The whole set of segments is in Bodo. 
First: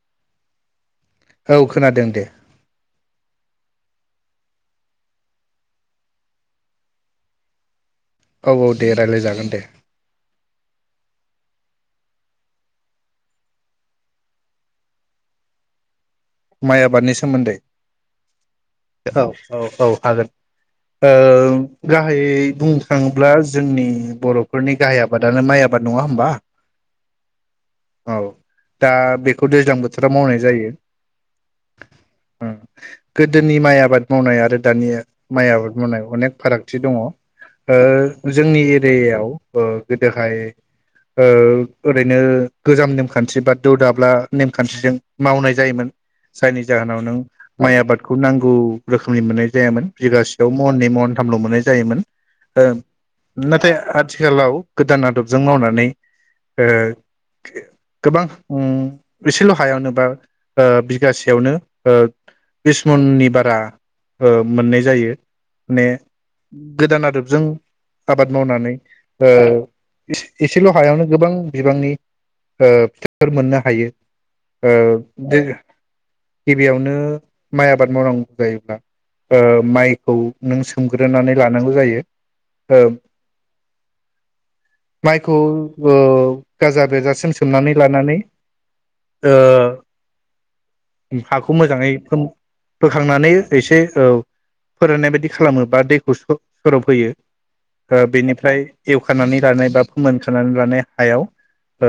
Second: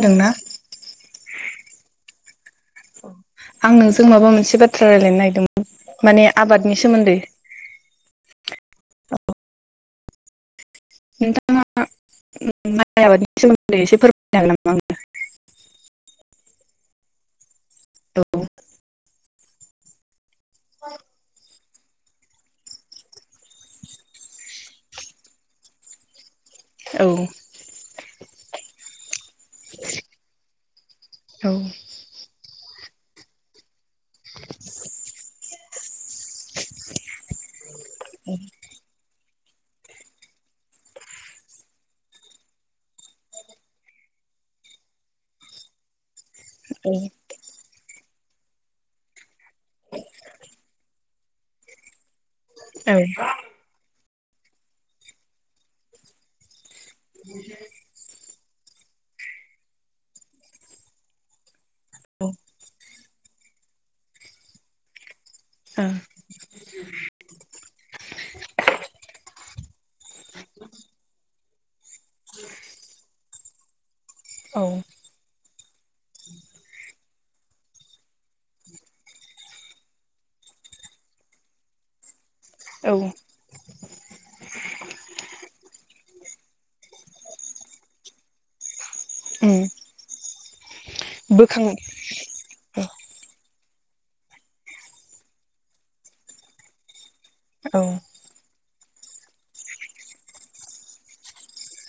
खोनादोंना [unintelligible] औ खोनादों दे। जों माबा मोनसे बाथ्रा रायजलायनो नागिरदोंमोन माने आबादनि सोमोन्दै। औ औ दे रायज्लायजागोन दे। नोंथाङा माइ आबादनि सोमोन्दै एसे फोरमायनो हागोन नामा नोंथा। माइ आबादनि सोमोन्दै। औ। औ औ औ हागोन ओ गाहायै बुंनो थाङोब्ला जोंनि बरफोरनि गाहाय आबादानो माइ आबाद नङा होमबा? औ। औ दा बेखौ दैज्लां बोथोराव मावनाय जायो औ। ओ गोदोनि माइ आबाद मावनाय आरो दानि माइ आबाद मावनाय अनेक फारागथि दङ ओ जोंनि एरियायाव। ओ गोदोहाय ओ ओरैनो गोजाम नेमखान्थि बा दौ दाब्ला नेमखान्थिजों मावनाय जायोमोन। जायनि जाहोनाव नों माइ आबादखौ नांगौ रोखोमनि मोननाय जायामोन बिगासेयाव महननै महनथामल मोननाय जायोमोन। ओम नाथाय आथ आथिखालाव गोदान आदबजों मावनानै ओ गोबां उ एसेल हायावनो बा। ओ बिगासेयावनो ओ औ बिस मननि बारा ओ मोननाय जायो माने गोदान आदबजों आबाद मावनानै ओ एसे एसेल हायावनो गोबां बिबांनि ओ फिथाइफोर मोननो हायो औ ओ। गिबियावनो माइ आबाद मावनांगौ जायोब्ला ओ माइखौ नों सोमग्रोनानै लानांगौ जायो औ ओ माइखौ ओ गाजा बेरजासिम सोमनानै लानानै ओ। उ हाखौ बोखां मोजाङै खोम औ बोखांनानै एसे औ फोराननाय बायदि खालामो बा दैखौ सर सरब होयो औ ओ बेनिफ्राय एवखानानै लानाय बा फोमोन खनानै लानाय हायाव ओ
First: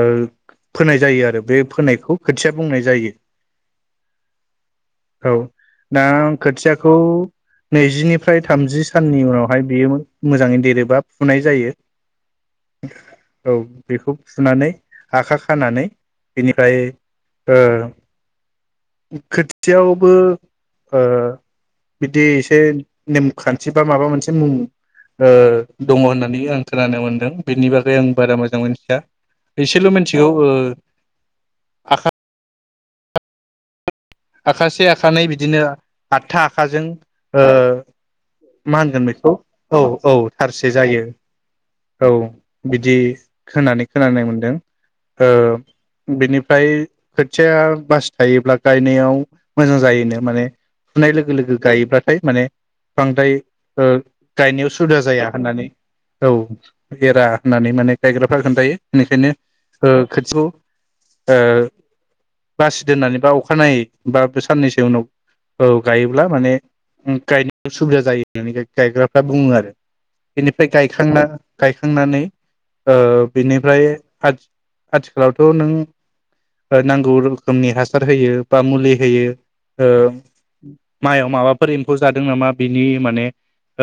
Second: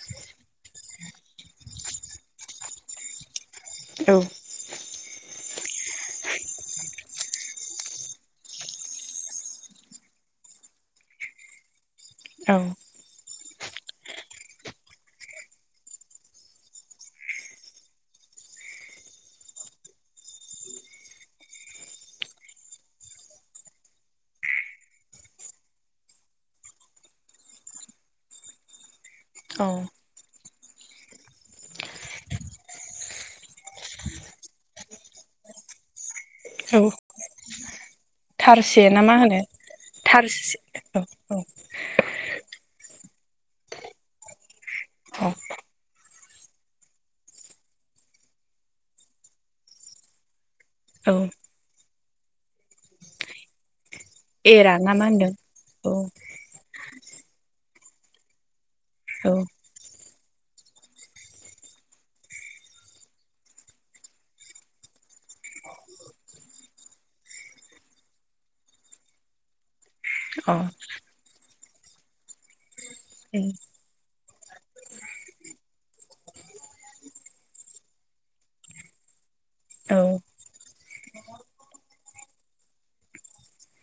फोनाय जायो आरो बे फोनायखौ खोथिया बुंनाय जायो। औ औ दा खोथियाखौ नैजिनिफ्राय थामजि साननि उनावहाय बेयो मोजाङै देरोबा फुनाय जायो औ औ बेखौ फुनानै आखा खानानै बेनिफाय ओ खोथियावबो ओ बिदि एसे नेमखान्थि बा माबा मोनसे मुं ओ दङ' होननानै आं खोनानो मोनदों बेनि बागै आं बारा मोजां मिथिया एसेल मिथिगौ ओ आखा आखासे आखानै बिदिनो आठथा औ आखाजों ओ मा थारसे ना होनगोन बेखौ होनो औ औ थारसे औ जायो औ औ बिदि होनानै खोनानाय मोनदों ओ औ बेनिफाय खोथिया बासि थायोब्ला गायनायाव उ मोजां जायोनो माने फुनाय औ लोगो लोगो गायोब्लाथाय माने बांद्राय ओ गायनायाव एरा ना सुदा मा जाया होननानै होनदों औ। एरा होननानै माने गायग्राफ्रा खोन्थायो बेनिखायनो औ ओ खोथिखौ ओ बासि दोननानै बा अखानायै बा साननैसो उनाव औ गायोब्ला माने ओ गायनायाव सुबिदा जायो होननानै गायग्राफ्रा बुङो आरो। औ अ बेनिफ्राय गायखांना गायखांनानै ओ बेनिफ्राय आथि-आथिखालावथ नों नांगौ रोखोमनि हासार होयो बा मुलि हो होयो ओ औ माइयाव माबाफोर एम्फौ जादों नामा बिनि माने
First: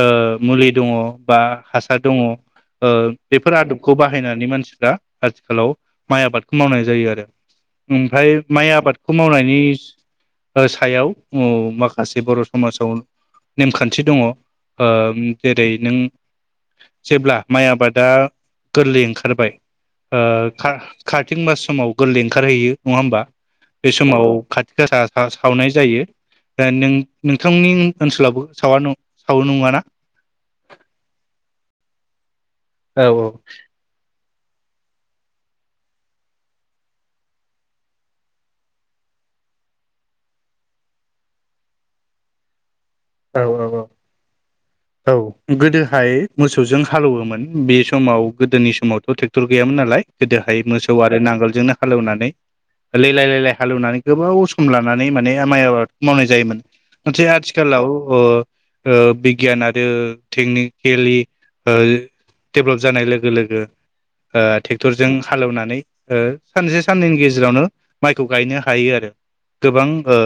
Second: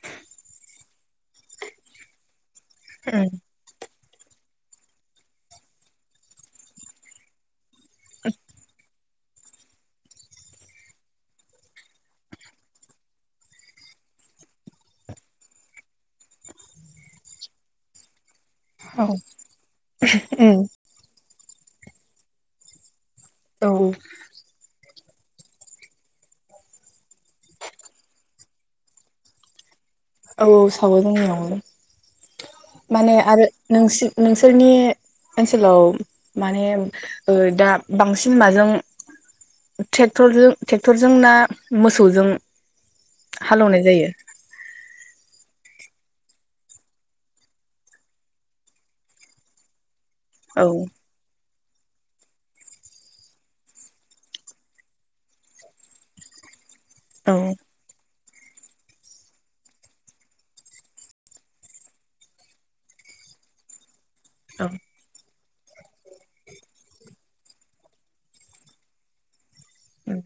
ओ मुलि दङ'बा हासार दङ ओ बेफोर आदबखौ बाहायनानै मानसिफ्रा आथिखालाव माइ आबादखौ मावनाय जायो आरो ओमफाय माइ आबादखौ मावनायनि ओ सायाव औ माखासे बर' समाजाव नेमखान्थि दङ' ओ जेरै नों जेब्ला माइ आबादा गोरलै औ ओंखारबाय ओ का-कार्तिक मास समाव गोरलै ओंखारहैयो नङा होमबा औ बे समाव कात सा सावनाय जायो नों-नोंथांनि ओनसोलावबो सावा नङाना सावो नंङाना? औ औ सावो जोंनावबो औ माने आरो नोंसो नोंसोरनि ओनसोलाव माने ओ दा बांसिन माजों टेकटरजों-ट्रेक्टरजों ना मोसौजों औ औ औ हालौवनाय जायो औ गोदोहाय मोसौजों हालवोमोन बे समाव गोदोनि समावथ' ट्रेक्टर गैयामोन नालाय। गोदोहाय औ मोसौ आरो नांगोल जोंनो हालेवनानै लेलाय लेलाय हालेवनानै गोबाव सम लानानै माने माइ आबाद मावनाय जायोमोन नथाय औ आथिखालाव ओ ओ बिगियान आरो टेकनिकेलि ओ डेबलप जानाय लोगो लोगो ओ औ ट्रेक्टरजों हालेवनानै ओ सानसे साननैनि गेजेरावनो माइखौ गायनो हायो आरो गोबां ओ उम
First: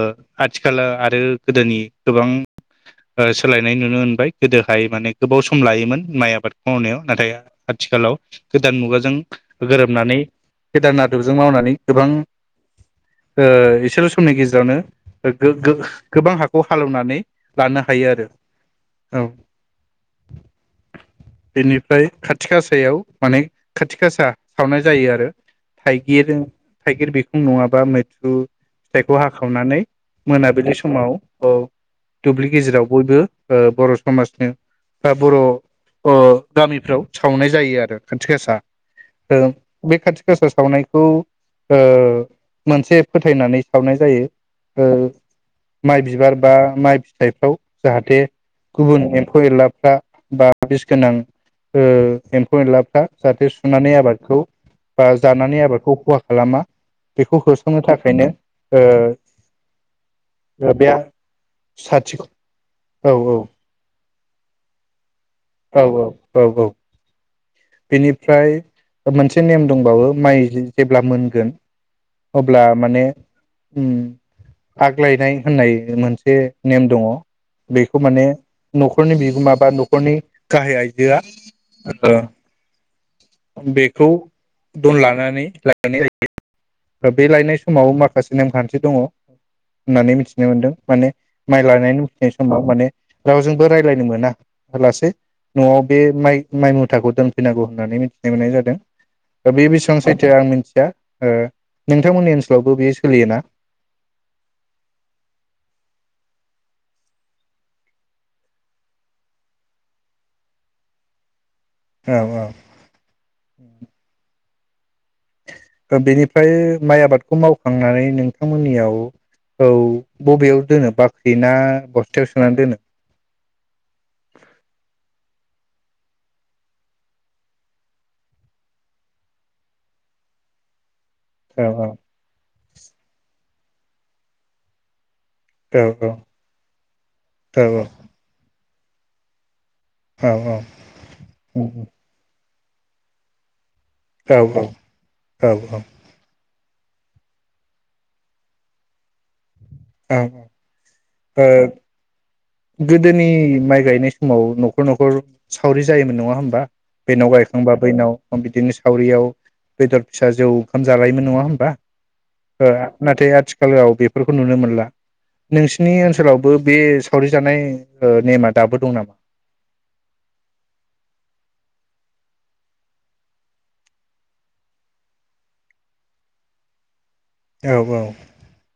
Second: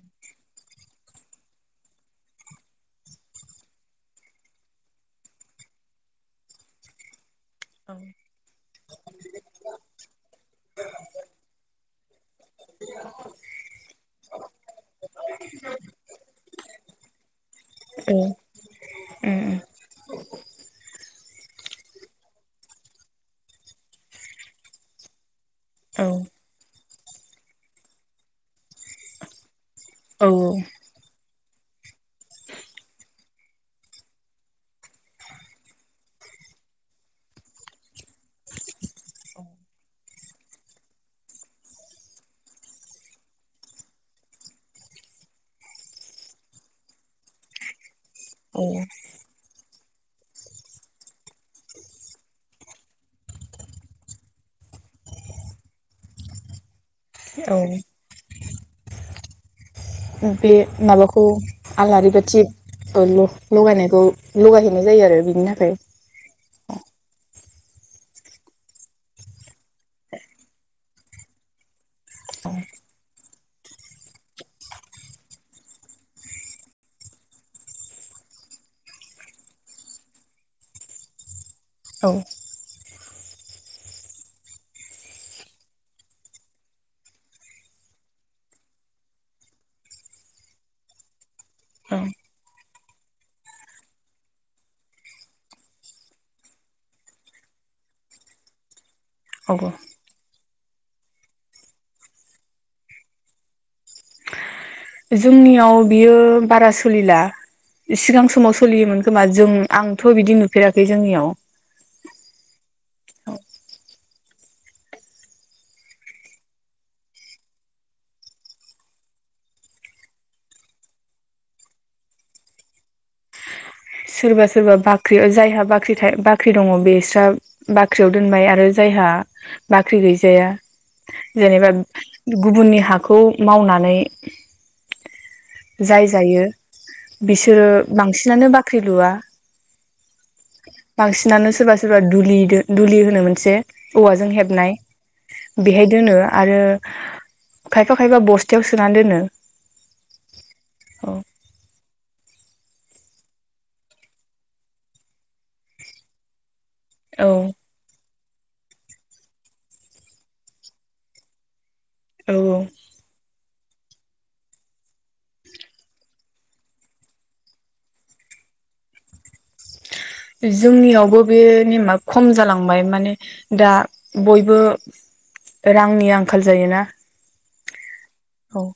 आथिखाल आरो गोदोनि गोबां ओ सोलायनाय नुनो मोनबाय गोदोहाय माने गोबाव सम लायोमोन माइ आबादखौ मावनायाव नाथाय आथिखालाव गोदान मुगाजों गोरोबनानै गोदान आदबजों मावनानै गोबां ओ इसेल' समनि गेजेरावनो गो-गो गोबां हाखौ हालेवनानै लानो हायो आरो औ उम बेनिफ्राय खाथिग आसायाव माने खाथिग आसा सावनाय जायो आरो थाइगिर थाइगिर बिखुं नङाबा मैद्रु फिथाइखौ हाखावनानै औ मोनाबिलि समाव औ। दुब्लि गेजेराव बयबो ओ बर'समाजनि बा बर' ओ गामिफ्राव सावनाय जायो आरो ओखाथि गासा ओ बे खाथि गासा सावनायखौ ओ मोनसे फोथायनानै सावनाय जायो ओ माइ बिबार बा माइ फिथायफ्राव जाहाथे औ गुबुन एम्फौ एनलाफ्रा बा बिस गोनां ओ एम्फौ एनलाफ्रा जाहाथे सुनानै आबादखौ बा जानानै आबादखौ खहा खालामा बेखौ औ होस्रांनो थाखायनो ओ उ बे माबाखौ। आलारि साथि बाथि ओ औ औ ल-लगायनायखौ। उ लगायहैनाय जायो आरो बि औ औ औ औ। बेनिफ्राय मोनसे नेम दंबावो माइ जेब्ला मोनगोन अब्ला माने उम आग लायनाय होननाय मोनसे नेम दङ' बेखौ माने न'खरनि बिगोमा बा न'खरनि गाहाय आइजोआ। औ [unintelligible] बेखौ दन लानानै लायनाय जायो। बे लायनाय समाव माखासे नेमखान्थि दङ' होननानै मिथिनो मोनदों माने माइ लानानै औ मिथिनाय समाव माने रावजोंबो राय्लायनो मोना होलासे न'आव बे माइ माइ मुथाखौ दोनफैनांगौ होननानै मिथिनो मोननाय जादों। दा बे औ बेसां सैथ जों आं मिनथिया ओ। नोंथांमोननि ओनसोलावबो बेयो सोलियो ना? जोंनियाव बियो बारा सोलिला सिगां समाव सोलियोमोन खोमा जों आंथ' बिदि नुफेराखै जोंनियाव। औ औ। ओ बेनिफ्राय माइ आबादखौ मावखांनानै नोंथांमोननियाव औ बबेयाव दोनो बाख्रि ना बस्थायाव सोनानै दोनो? सोरबा सोरबा बाख्रियाव जायहा बाख्रि था बाख्रि दङ बेस्रा बाख्रियाव दोनबाय आरो जायहा बाख्रि गैजाया औ जेनेबा औ गुबुननि हाखौ मावनानै औ जाय जायो बिसोरो औ बांसिनानो बाख ख्रि लुआ। औ औ बांसिनानो औ सोरबा सोरबा दुलिदो दुलि होनो मोनसे औवाजों औ औ हेबनाय बेहाय दोनो आरो खायफा खायफा बस्थायाव सोना दोनो। औ औ ओ। गोदोनि माइ गायनाय समाव न'खर न'खर सावरि जायोमोन नङा होमबा? औ बेनाव गायखांबा बैनाव बिदिनो सावरियाव बेदर फिसा जौ ओंखाम जालायोन नङा होमबा? औ ओ नाथाय आथिख खालाव बेफोरखौ नुनो मोनला नोंसिनि ओनसोलावबो बे सावरि जानाय ओ नेमा दाबो दं नामा? जोंनियावबो बे नेमा खम जालांबाय माने दा बयबो रांनि आंखाल जायोना। औ औ। औ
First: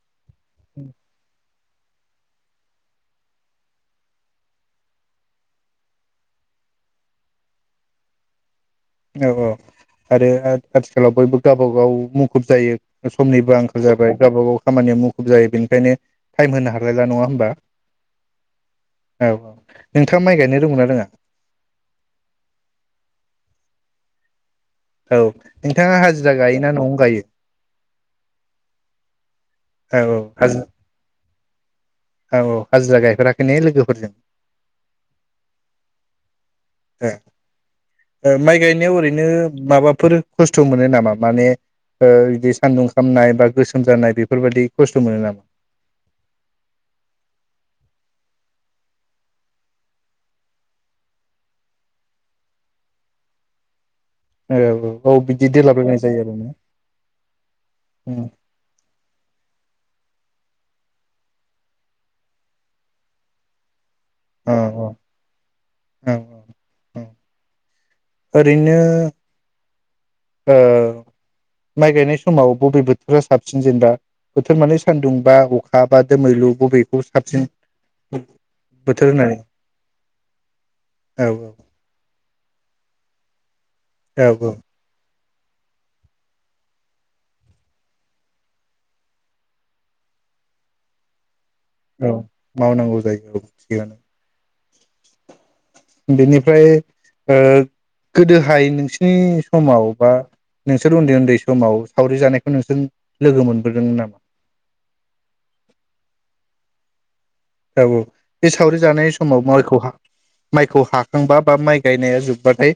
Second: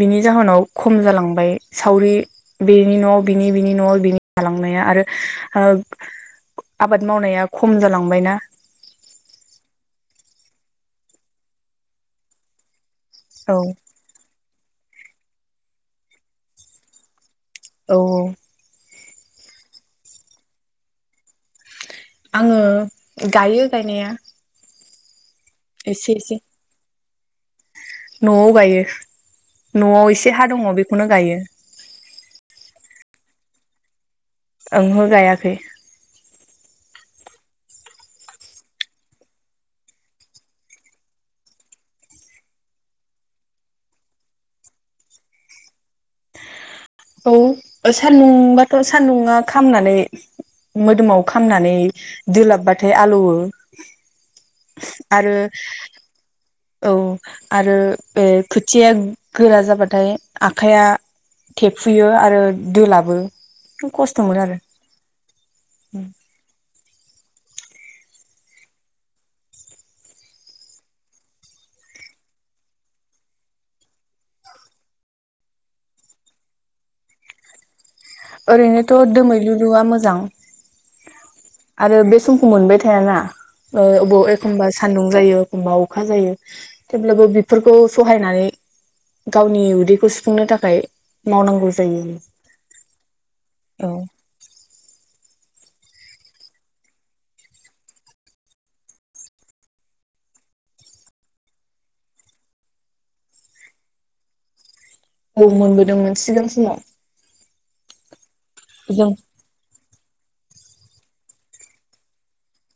बिनि जाहोनाव खम जालांबाय। सावरि बेनि न' बिनि बिनि न' बिनि जालांनाया आरो ओब आबाद मावनाया खम जालांबायना। औ औ आरो आथ आथिखालाव बयबो गावबागाव मुखुब जायो। ओ‌ समनिबो औ आंखाल जाबाय गावबा गाव खामानिया मुखुब जायो बेनिखायनो टाइम होनो हालायला नङा होनबा? औ औ। औ औ नोंथाङा माइ गायनो रोंगौना रोङा? आङो गायो गायनाया। औ। नोंथाङा एसे हाजिरा एसे गायोना न'आवनो गायो? न'आव गायो औ न'आव औ एसे हा हाजि दङ बेखौनो गायो। औ औ हाजिरा गायफेराखै ने लोगोफोरजों? ओंहो‌ गायाखै। ए ओ माइ गायनायाव ओरैनो माबाफोर खस्थ मोनो नामा माने ओ इदि सान्दुं खामनाय बा गोसोम जानाय बेफोरबायदि खस्थ मोनो नामा? औ सान्दुंबाथ' सान्दुंङआ खामनानै मोदोमाव खामनानै दोलाबबाथाय आलौओ। औ औ औ आरो बिदि देलाबायनाय जायो आरो ना औ आरो बे उम खोथिया गोरा जाबाथाय। आखाइया थेफुयो आरो दोलाबो। खस्थमोनो आरो। औ औ औ औ ओरैनो ओ‌ माइ गायनाय समाव बबे बोथोरा साबसिन जेनेबा बोथोर माने सानदुं बा अखा बा दोमैलु बबेखौ साबसिन? ओरैनोथ बोथोर होननानै दोमैललुआ मोजां औ आरो बे सम मोनबाय थायाना। ओ‌ औ अबाव औ औ एखनबा सान्दुं जायो। एखमबा अखा जायो थेवब्लाबो बेफोरखौ सहायनानै गावनि उदैखौ सुफुंनो थाखाय मावनांगौ जायो औ मावनांगौ। जायखौ थिया औ बेनिफ्राय ओ गोदोहाय नोंसिनि समाव बा नोंसोर उन्दै उन्दै समाव सावरि जानायखौ नोंसोर लोगो मोनबोदों नामा? औ मोनबोदोंमोन सिगां समाव औ‌ औ। बे सावरि जानाय जों समाव माइखौहा माइखौ हाखांबा बा माइ गायनाया जोब्बाथाय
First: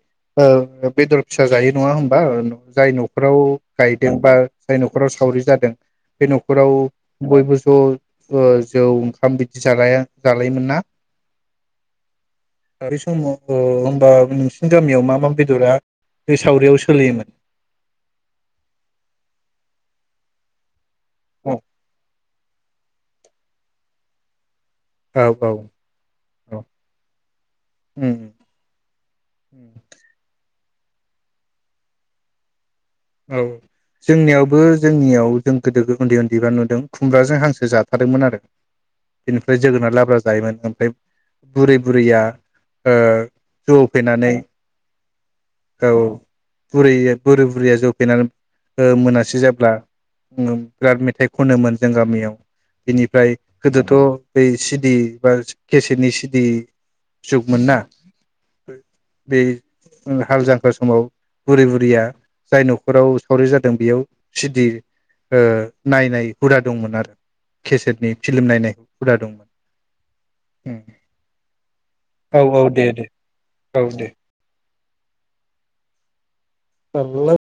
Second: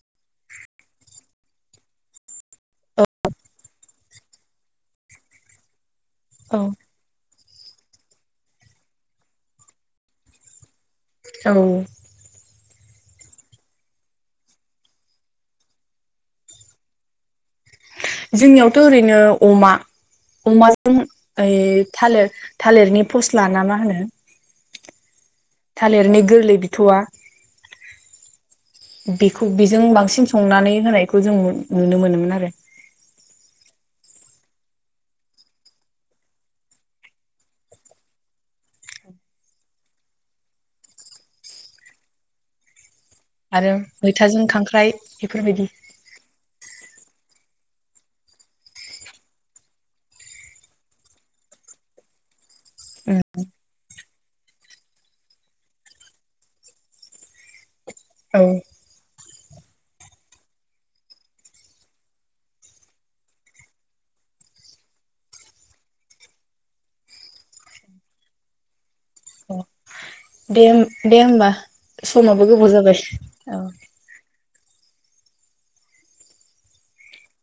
बेदर फिसा जायो नङा होमबा जाय नखराव गायदों बा जाय नखराव सावरि जादों। बे औ नखराव बयबो ज' थ‌ ओ‌ जौ ओंखाम बिदि जालाया जालायोमोन ना औ आरो‌ बे समाव होनबा नोंसिनि गामियाव मा मा बेदरा बे सावरियाव सोलियोमोन। जोंनियावथ‌' ओरैनो अमा अमाजों ओ औ ए थालिर थालिरनि फसला ना मा होनो औ औ थालिरनि गोरलै बिथौवा बेखौ बेजों बांसिन संनानै होनायखौ जों नुनो मोनोमोन आरो। औ जोंनियावबो जोंनियाव जों गोदो उन्दै उन्दैफ्रा नुदों खुमब्राजों हांसो जाथारमोन आरो बेनिफ्राय जोगोनार लाब्रा जायोमोन ओमफ्राय बुरै बुरैया ओ आरो जौ फेनानै मैथाजों खांख्राइ बेफोरबायदि औ बुरै बोरै बुरैया जोब फेनानै मोनासै जाब्ला बिराद मेथाइ खनोमोन जों गामियाव। बेनिफ्राय गोदोथ' बै सिडि बा केसेटनि सिडि जुगमोन ना। औ बे हाल जांख्रा समाव बुरै बुरैया जाय नखर फोराव सावरि जादों बेयाव सिडि नायनाय हुदा दंमोन आरो केसेटनि फिल्म नायनाय। हुदा दंमोन। दे दे होमबा औ समाबो औ गोबाव दे जाबाय दे औ [unintelligible]